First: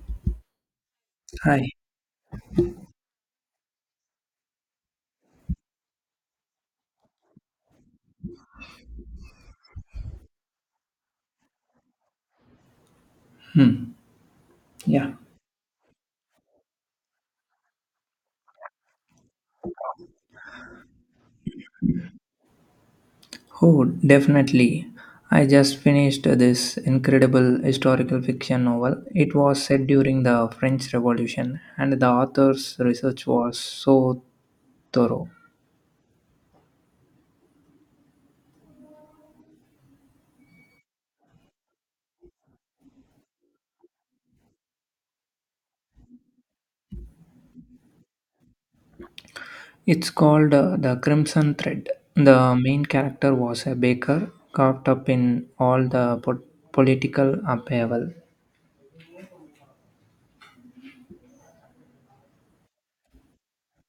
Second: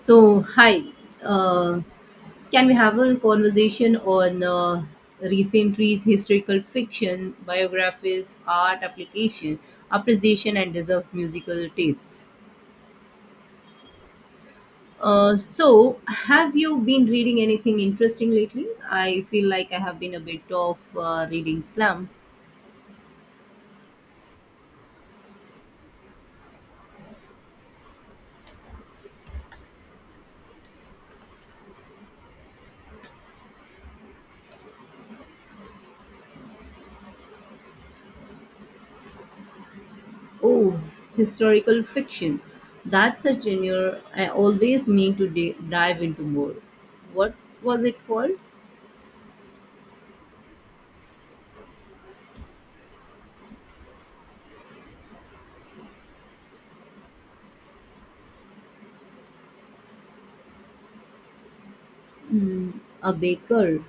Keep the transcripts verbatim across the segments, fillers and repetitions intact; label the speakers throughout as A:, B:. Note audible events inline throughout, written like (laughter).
A: So, hi.
B: Hi.
A: Uh, can we have a conversation on uh, recent reads, historical fiction, biographies, art application, appreciation, and deserved musical tastes?
B: Yeah.
A: Uh, so, have you been reading anything interesting lately? I feel like I have been a bit of uh, reading slump.
B: Oh, definitely. I just finished this incredible historical fiction novel. It was set during the French Revolution, and the author's research was so thorough.
A: Oh, historical fiction. That's a genre I always mean to di- dive into more. What was it called?
B: It's called uh, The Crimson Thread. The main character was a baker caught up in all the po- political upheaval.
A: Mm, a baker.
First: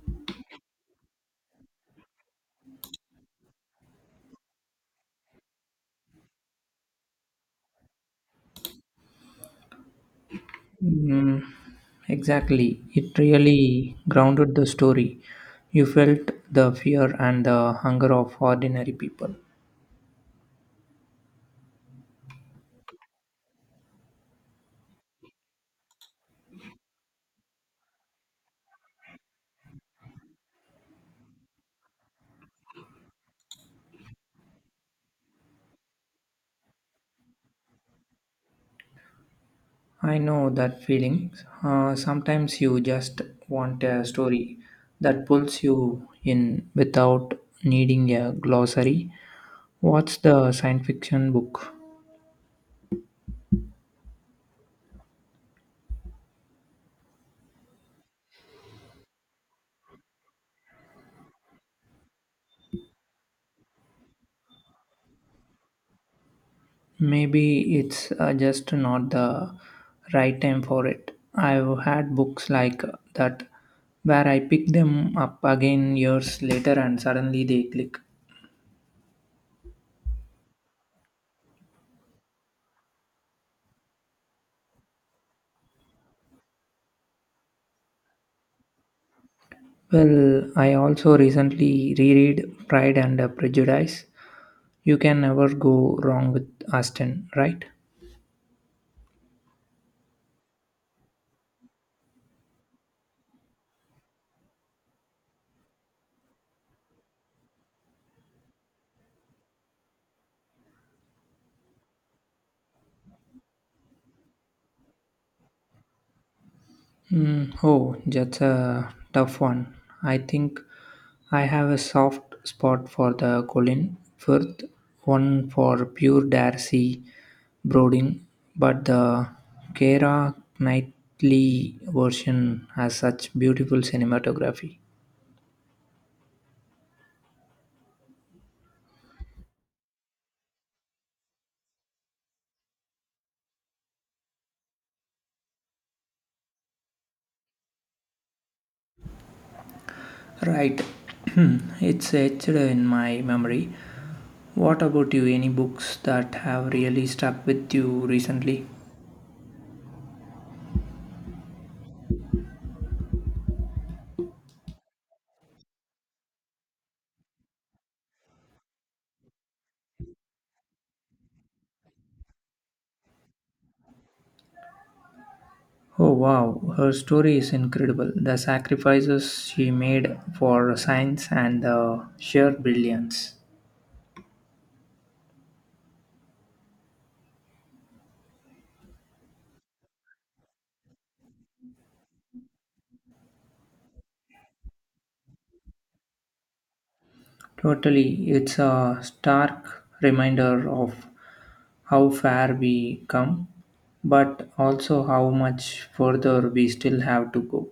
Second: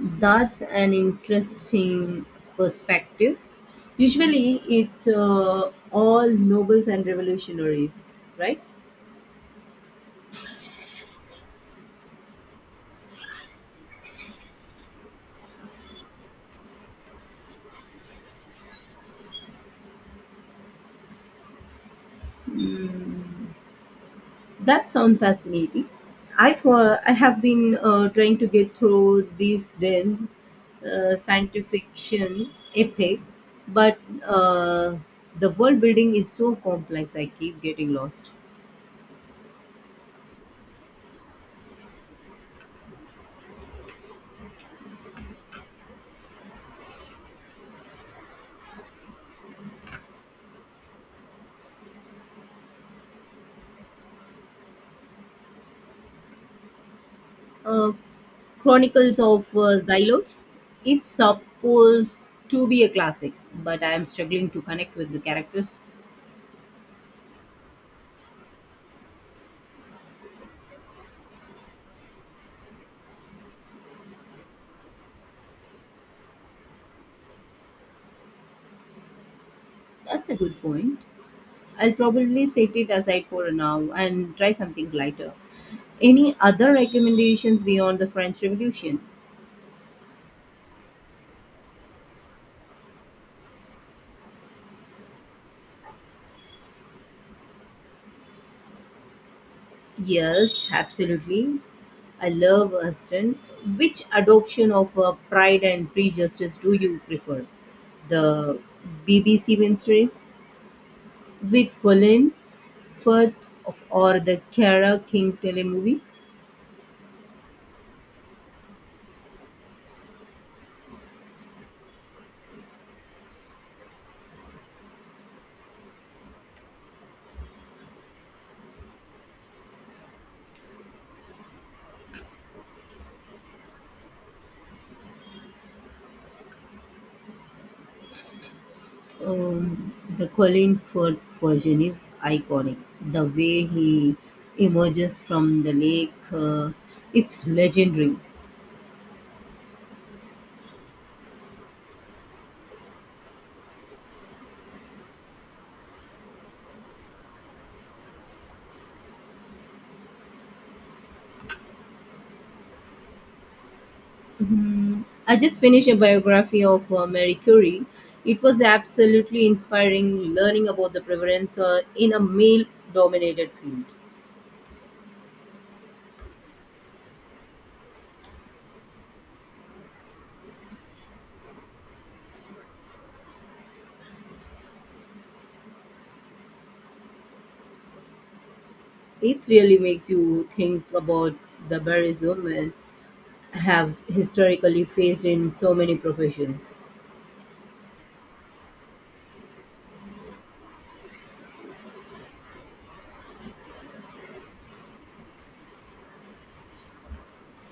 A: That's an interesting perspective. Usually, it's uh, all nobles and revolutionaries, right?
B: Mm, exactly. It really grounded the story. You felt the fear and the hunger of ordinary people.
A: Mm, that sounds fascinating. I for I have been uh, trying to get through these then uh, science fiction epic, but uh, the world building is so complex. I keep getting lost.
B: I know that feeling. Uh, sometimes you just want a story that pulls you in without needing a glossary. What's the science fiction book?
A: uh, Chronicles of uh, Xylos. It's supposed to be a classic, but I am struggling to connect with the characters.
B: Maybe it's uh, just not the right time for it. I've had books like that where I pick them up again years later and suddenly they click.
A: That's a good point. I'll probably set it aside for now and try something lighter. Any other recommendations beyond the French Revolution?
B: Well, I also recently reread Pride and Prejudice. You can never go wrong with Austen, right?
A: Yes, absolutely. I love Aston. Which adoption of uh, Pride and Prejudice do you prefer? The B B C miniseries with Colin Firth of, or the Cara King telemovie.
B: Mm, oh, that's a tough one. I think I have a soft spot for the Colin Firth, one for pure Darcy Brodin, but the Kara Knightley version has such beautiful cinematography.
A: Um, the Colin Firth version is iconic. The way he emerges from the lake, uh, it's legendary.
B: Right, (clears throat) it's etched in my memory. What about you? Any books that have really stuck with you recently?
A: Mhm. I just finished a biography of uh, Mary Curie. It was absolutely inspiring learning about the prevalence uh, in a male dominated field.
B: Oh wow, her story is incredible. The sacrifices she made for science and the sheer brilliance.
A: It really makes you think about the barriers women have historically faced in so many professions.
B: Totally, it's a stark reminder of how far we come, but also how much further we still have to go.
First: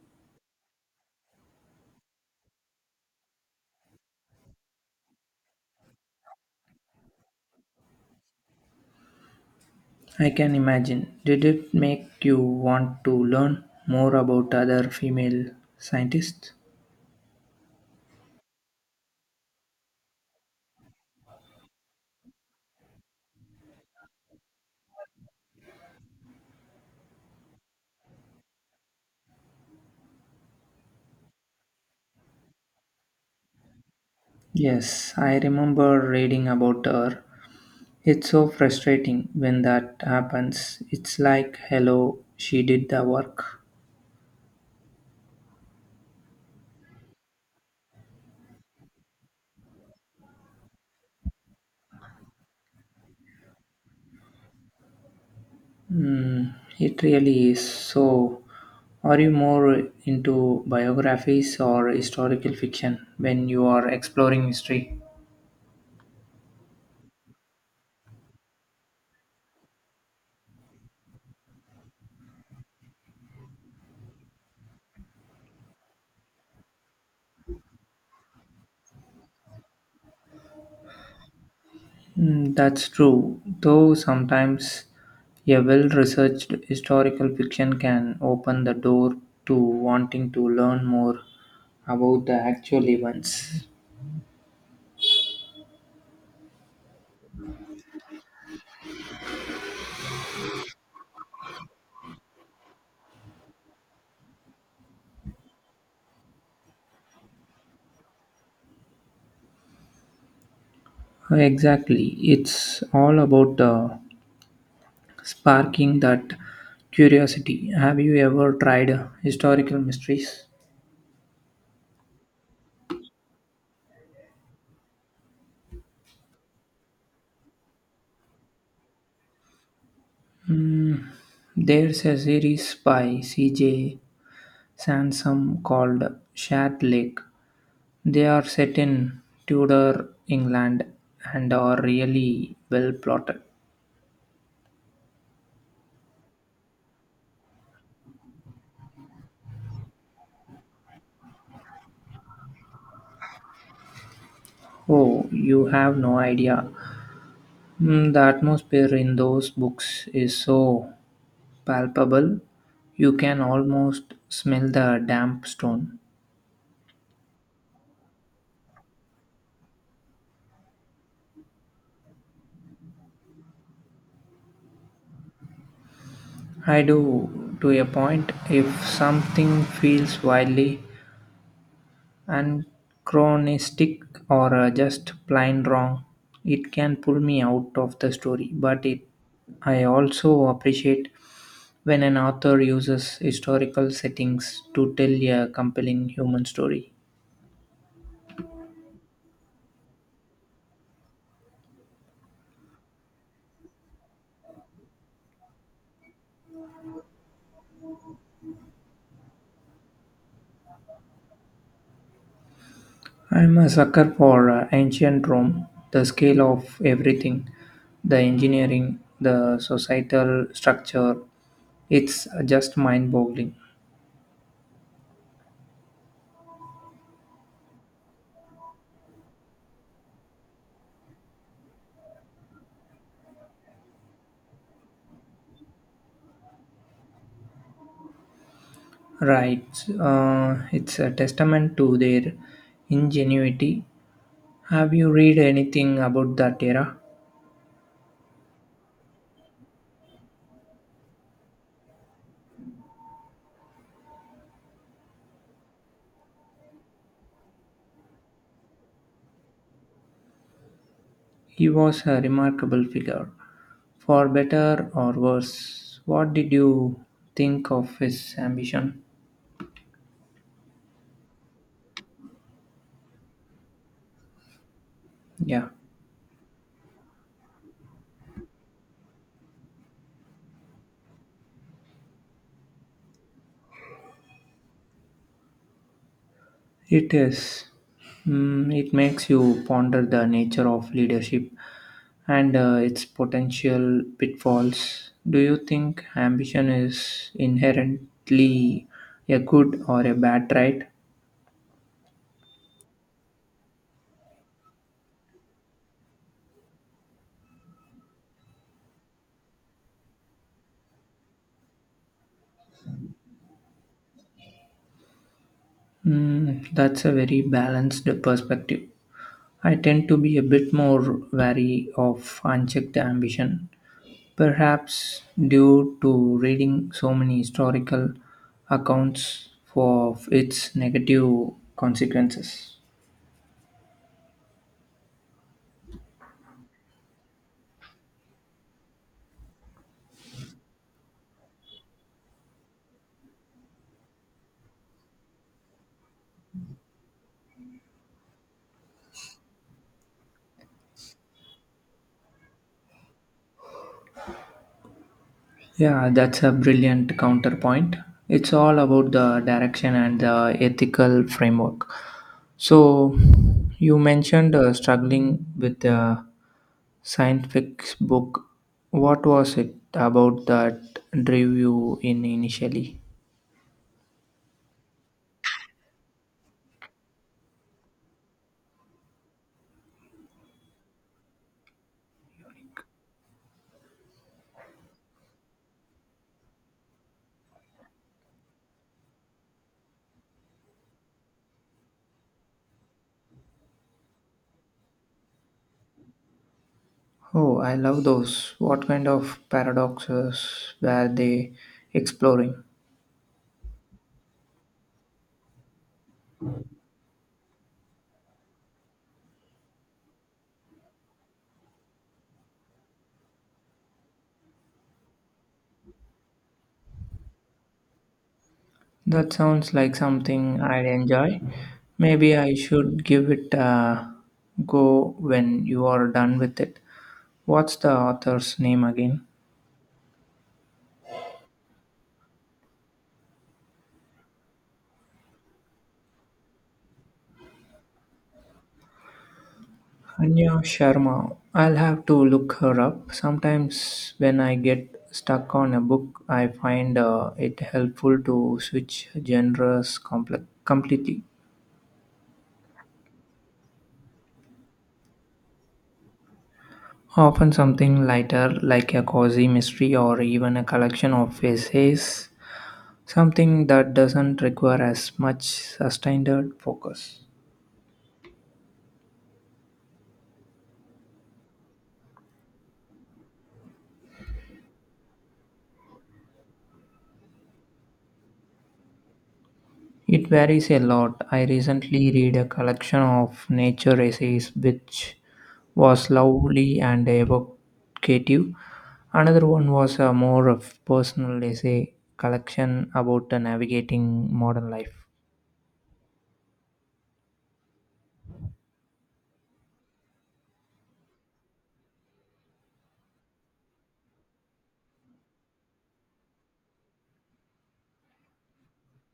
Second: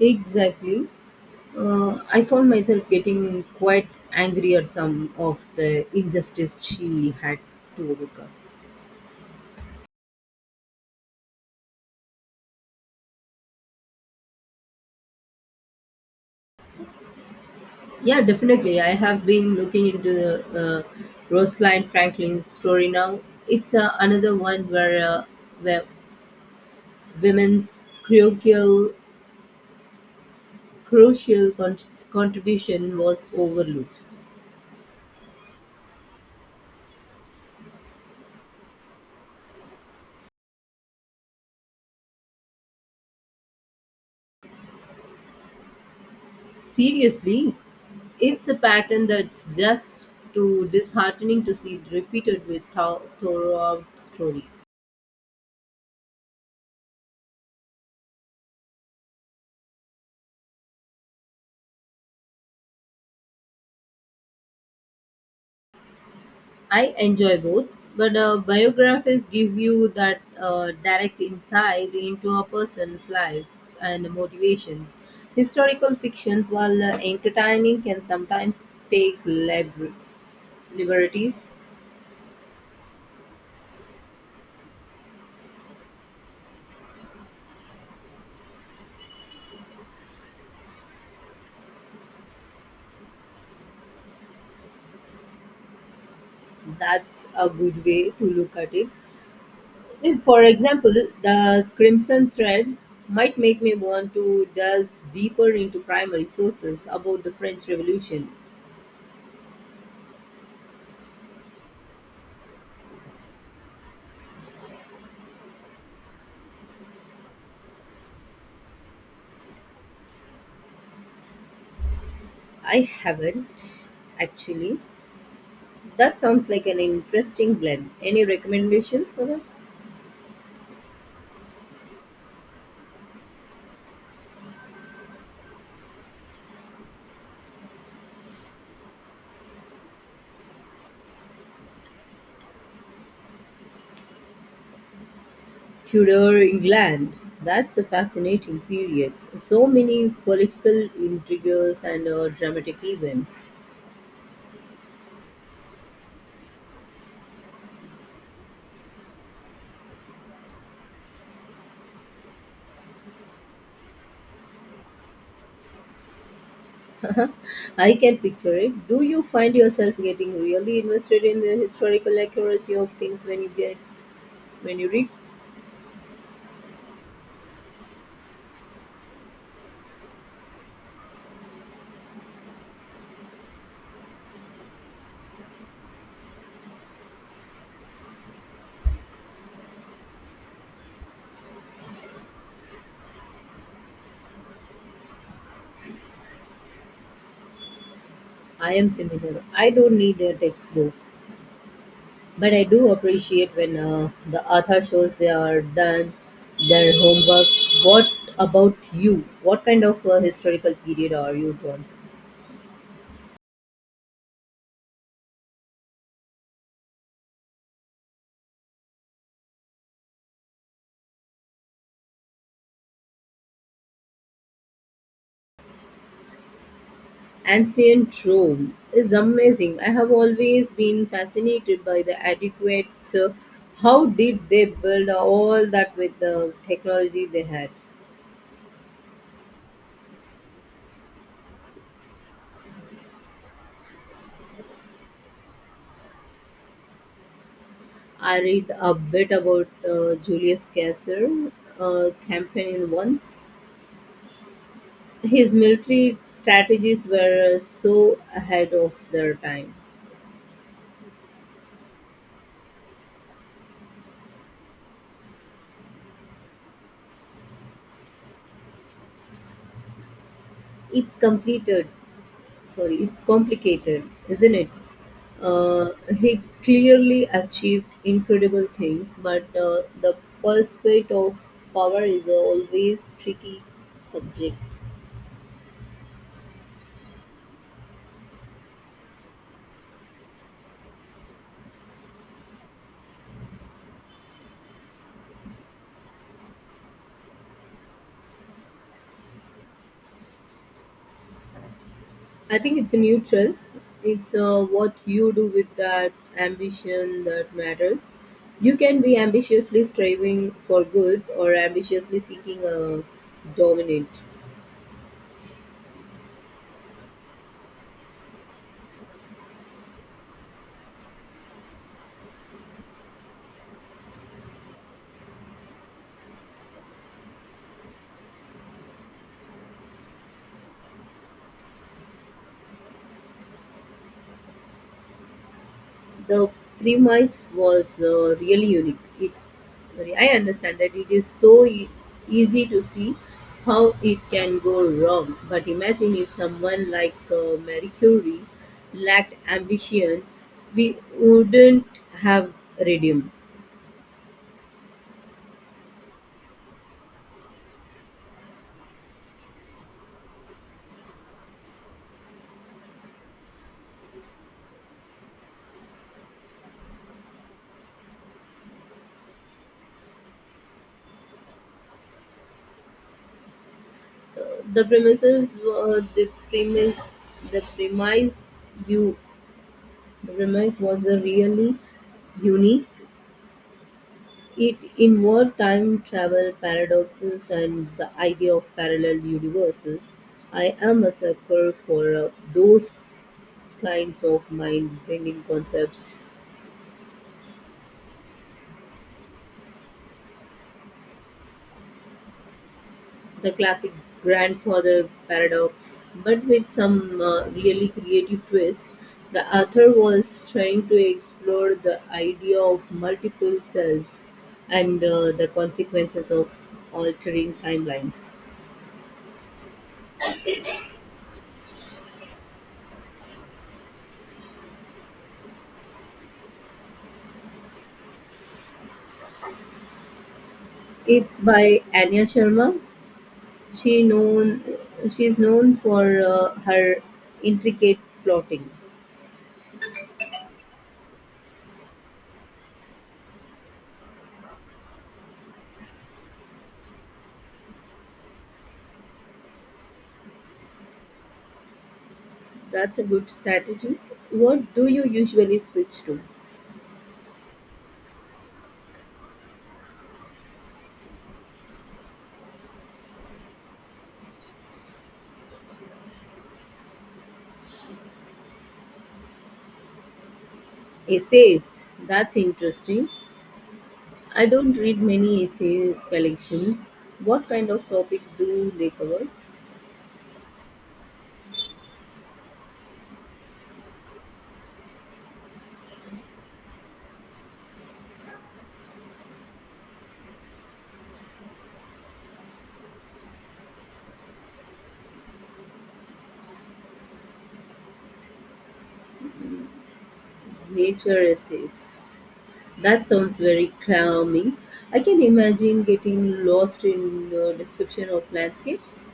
A: Exactly. Uh, I found myself getting quite angry at some of the injustice she had to overcome.
B: I can imagine. Did it make you want to learn more about other female scientists?
A: Yeah, definitely. I have been looking into the uh, Rosalind Franklin's story now. It's uh, another one where, uh, where women's crucial, crucial cont- contribution was overlooked.
B: Yes, I remember reading about her. It's so frustrating when that happens. It's like, hello, she did the work.
A: Seriously, it's a pattern that's just too disheartening to see it repeated with thou- throughout story.
B: Mm, it really is. So, are you more into biographies or historical fiction when you are exploring history?
A: I enjoy both, but uh, biographies give you that uh, direct insight into a person's life and motivation. Historical fictions, while uh, entertaining, can sometimes take lib- liberties.
B: Mm, that's true, though sometimes a well researched historical fiction can open the door to wanting to learn more about the actual events.
A: That's a good way to look at it. If, for example, the Crimson Thread might make me want to delve deeper into primary sources about the French Revolution.
B: Exactly. It's all about the sparking that curiosity. Have you ever tried historical mysteries?
A: I haven't actually. That sounds like an interesting blend. Any recommendations for that?
B: There's a series by C J. Sansom called Shat Lake. They are set in Tudor England and are really well plotted.
A: Tudor England. That's a fascinating period. So many political intrigues and uh, dramatic events.
B: Oh, you have no idea. Mm, the atmosphere in those books is so palpable, you can almost smell the damp stone.
A: I can picture it. Do you find yourself getting really invested in the historical accuracy of things when you get when you read?
B: I do, to a point. If something feels wildly anachronistic or uh, just plain wrong, it can pull me out of the story. But it, I also appreciate when an author uses historical settings to tell a compelling human story.
A: I am similar. I don't need a textbook. But I do appreciate when uh, the author shows they are done their homework. What about you? What kind of uh, historical period are you drawn to?
B: I'm a sucker for uh, ancient Rome, the scale of everything, the engineering, the societal structure. It's just mind boggling.
A: Ancient Rome is amazing. I have always been fascinated by the adequate. Uh, how did they build all that with the technology they had?
B: Right. Uh, it's a testament to their ingenuity. Have you read anything about that era?
A: I read a bit about uh, Julius Caesar uh, campaign once. His military strategies were uh, so ahead of their time.
B: He was a remarkable figure, for better or worse. What did you think of his ambition?
A: It's completed. Sorry, it's complicated, isn't it?
B: Yeah.
A: Uh, he clearly achieved incredible things, but uh, the pursuit of power is always tricky subject.
B: It is. Mm, it makes you ponder the nature of leadership and uh, its potential pitfalls. Do you think ambition is inherently a good or a bad trait?
A: I think it's a neutral. It's uh, what you do with that ambition that matters. You can be ambitiously striving for good or ambitiously seeking a dominant.
B: Mm, that's a very balanced perspective. I tend to be a bit more wary of unchecked ambition, perhaps due to reading so many historical accounts of its negative consequences.
A: The premise was uh, really unique. It, I understand that it is so e- easy to see how it can go wrong, but imagine if someone like uh, Marie Curie lacked ambition, we wouldn't have radium.
B: Yeah, that's a brilliant counterpoint. It's all about the direction and the ethical framework. So, you mentioned uh, struggling with the science fiction book. What was it about that drew you in initially?
A: The premises were the premise the premise you the premise was a really unique. It involved time travel paradoxes and the idea of parallel universes. I am a sucker for uh, those kinds of mind bending concepts.
B: Oh, I love those. What kind of paradoxes were they exploring?
A: The classic grandfather paradox, but with some uh, really creative twist. The author was trying to explore the idea of multiple selves and uh, the consequences of altering timelines.
B: That sounds like something I'd enjoy. Maybe I should give it a go when you are done with it. What's the author's name again?
A: It's by Anya Sharma. She known she's known for uh, her intricate plotting.
B: Anya Sharma. I'll have to look her up. Sometimes when I get stuck on a book, I find uh, it helpful to switch genres comple- completely.
A: That's a good strategy. What do you usually switch to?
B: Often something lighter, like a cozy mystery or even a collection of essays, something that doesn't require as much sustained focus.
A: Essays. That's interesting. I don't read many essay collections. What kind of topic do they cover?
B: It varies a lot. I recently read a collection of nature essays which was lovely and evocative. Another one was a more of personal essay collection about uh, navigating modern life.
A: Nature essays. That sounds very calming. I can imagine getting lost in a description of landscapes.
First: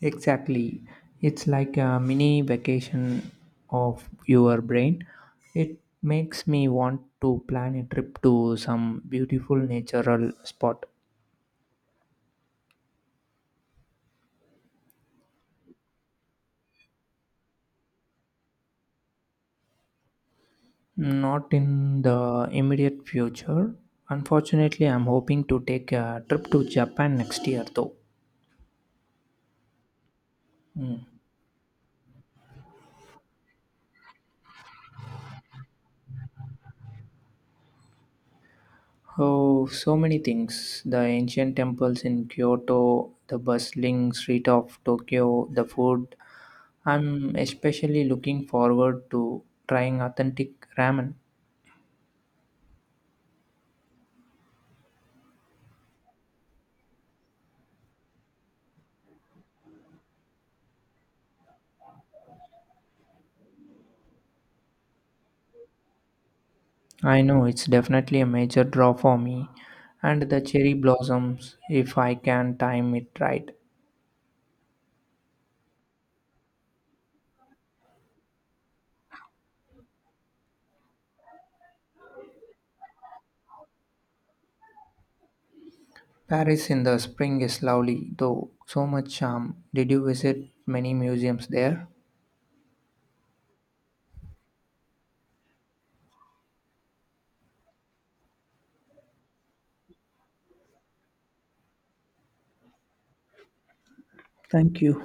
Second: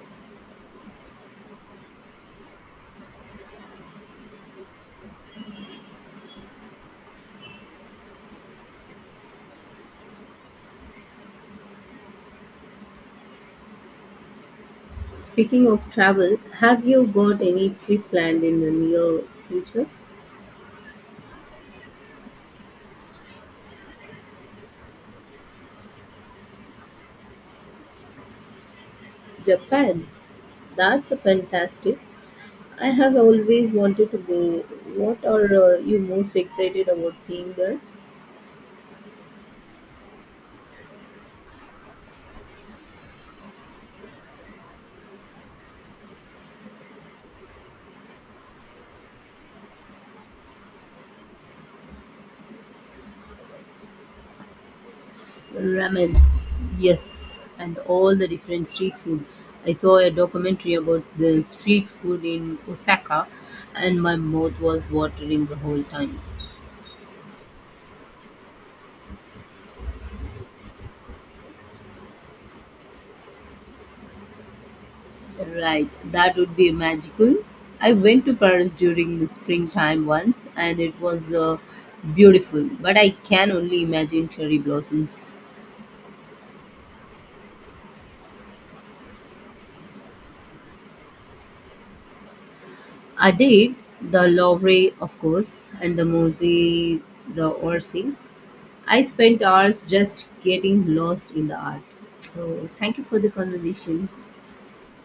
B: Exactly. It's like a mini vacation of your brain. It makes me want to plan a trip to some beautiful natural spot.
A: Speaking of travel, have you got any trip planned in the near future?
B: Not in the immediate future. Unfortunately, I'm hoping to take a trip to Japan next year though.
A: Japan.
B: Hmm.
A: That's a fantastic. I have always wanted to go. What are uh, you most excited about seeing there?
B: Oh, so many things. The ancient temples in Kyoto, the bustling street of Tokyo, the food, I'm especially looking forward to trying authentic ramen.
A: Ramen, yes, and all the different street food. I saw a documentary about the street food in Osaka, and my mouth was watering the whole time.
B: I know it's definitely a major draw for me, and the cherry blossoms if I can time it right.
A: Right, that would be magical. I went to Paris during the springtime once, and it was uh, beautiful, but I can only imagine cherry blossoms.
B: Paris in the spring is lovely, though, so much charm. Did you visit many museums there?
A: I did the Louvre, of course, and the Musée, the Orsay. I spent hours just getting lost in the art. So, thank you for the conversation.
B: Thank you.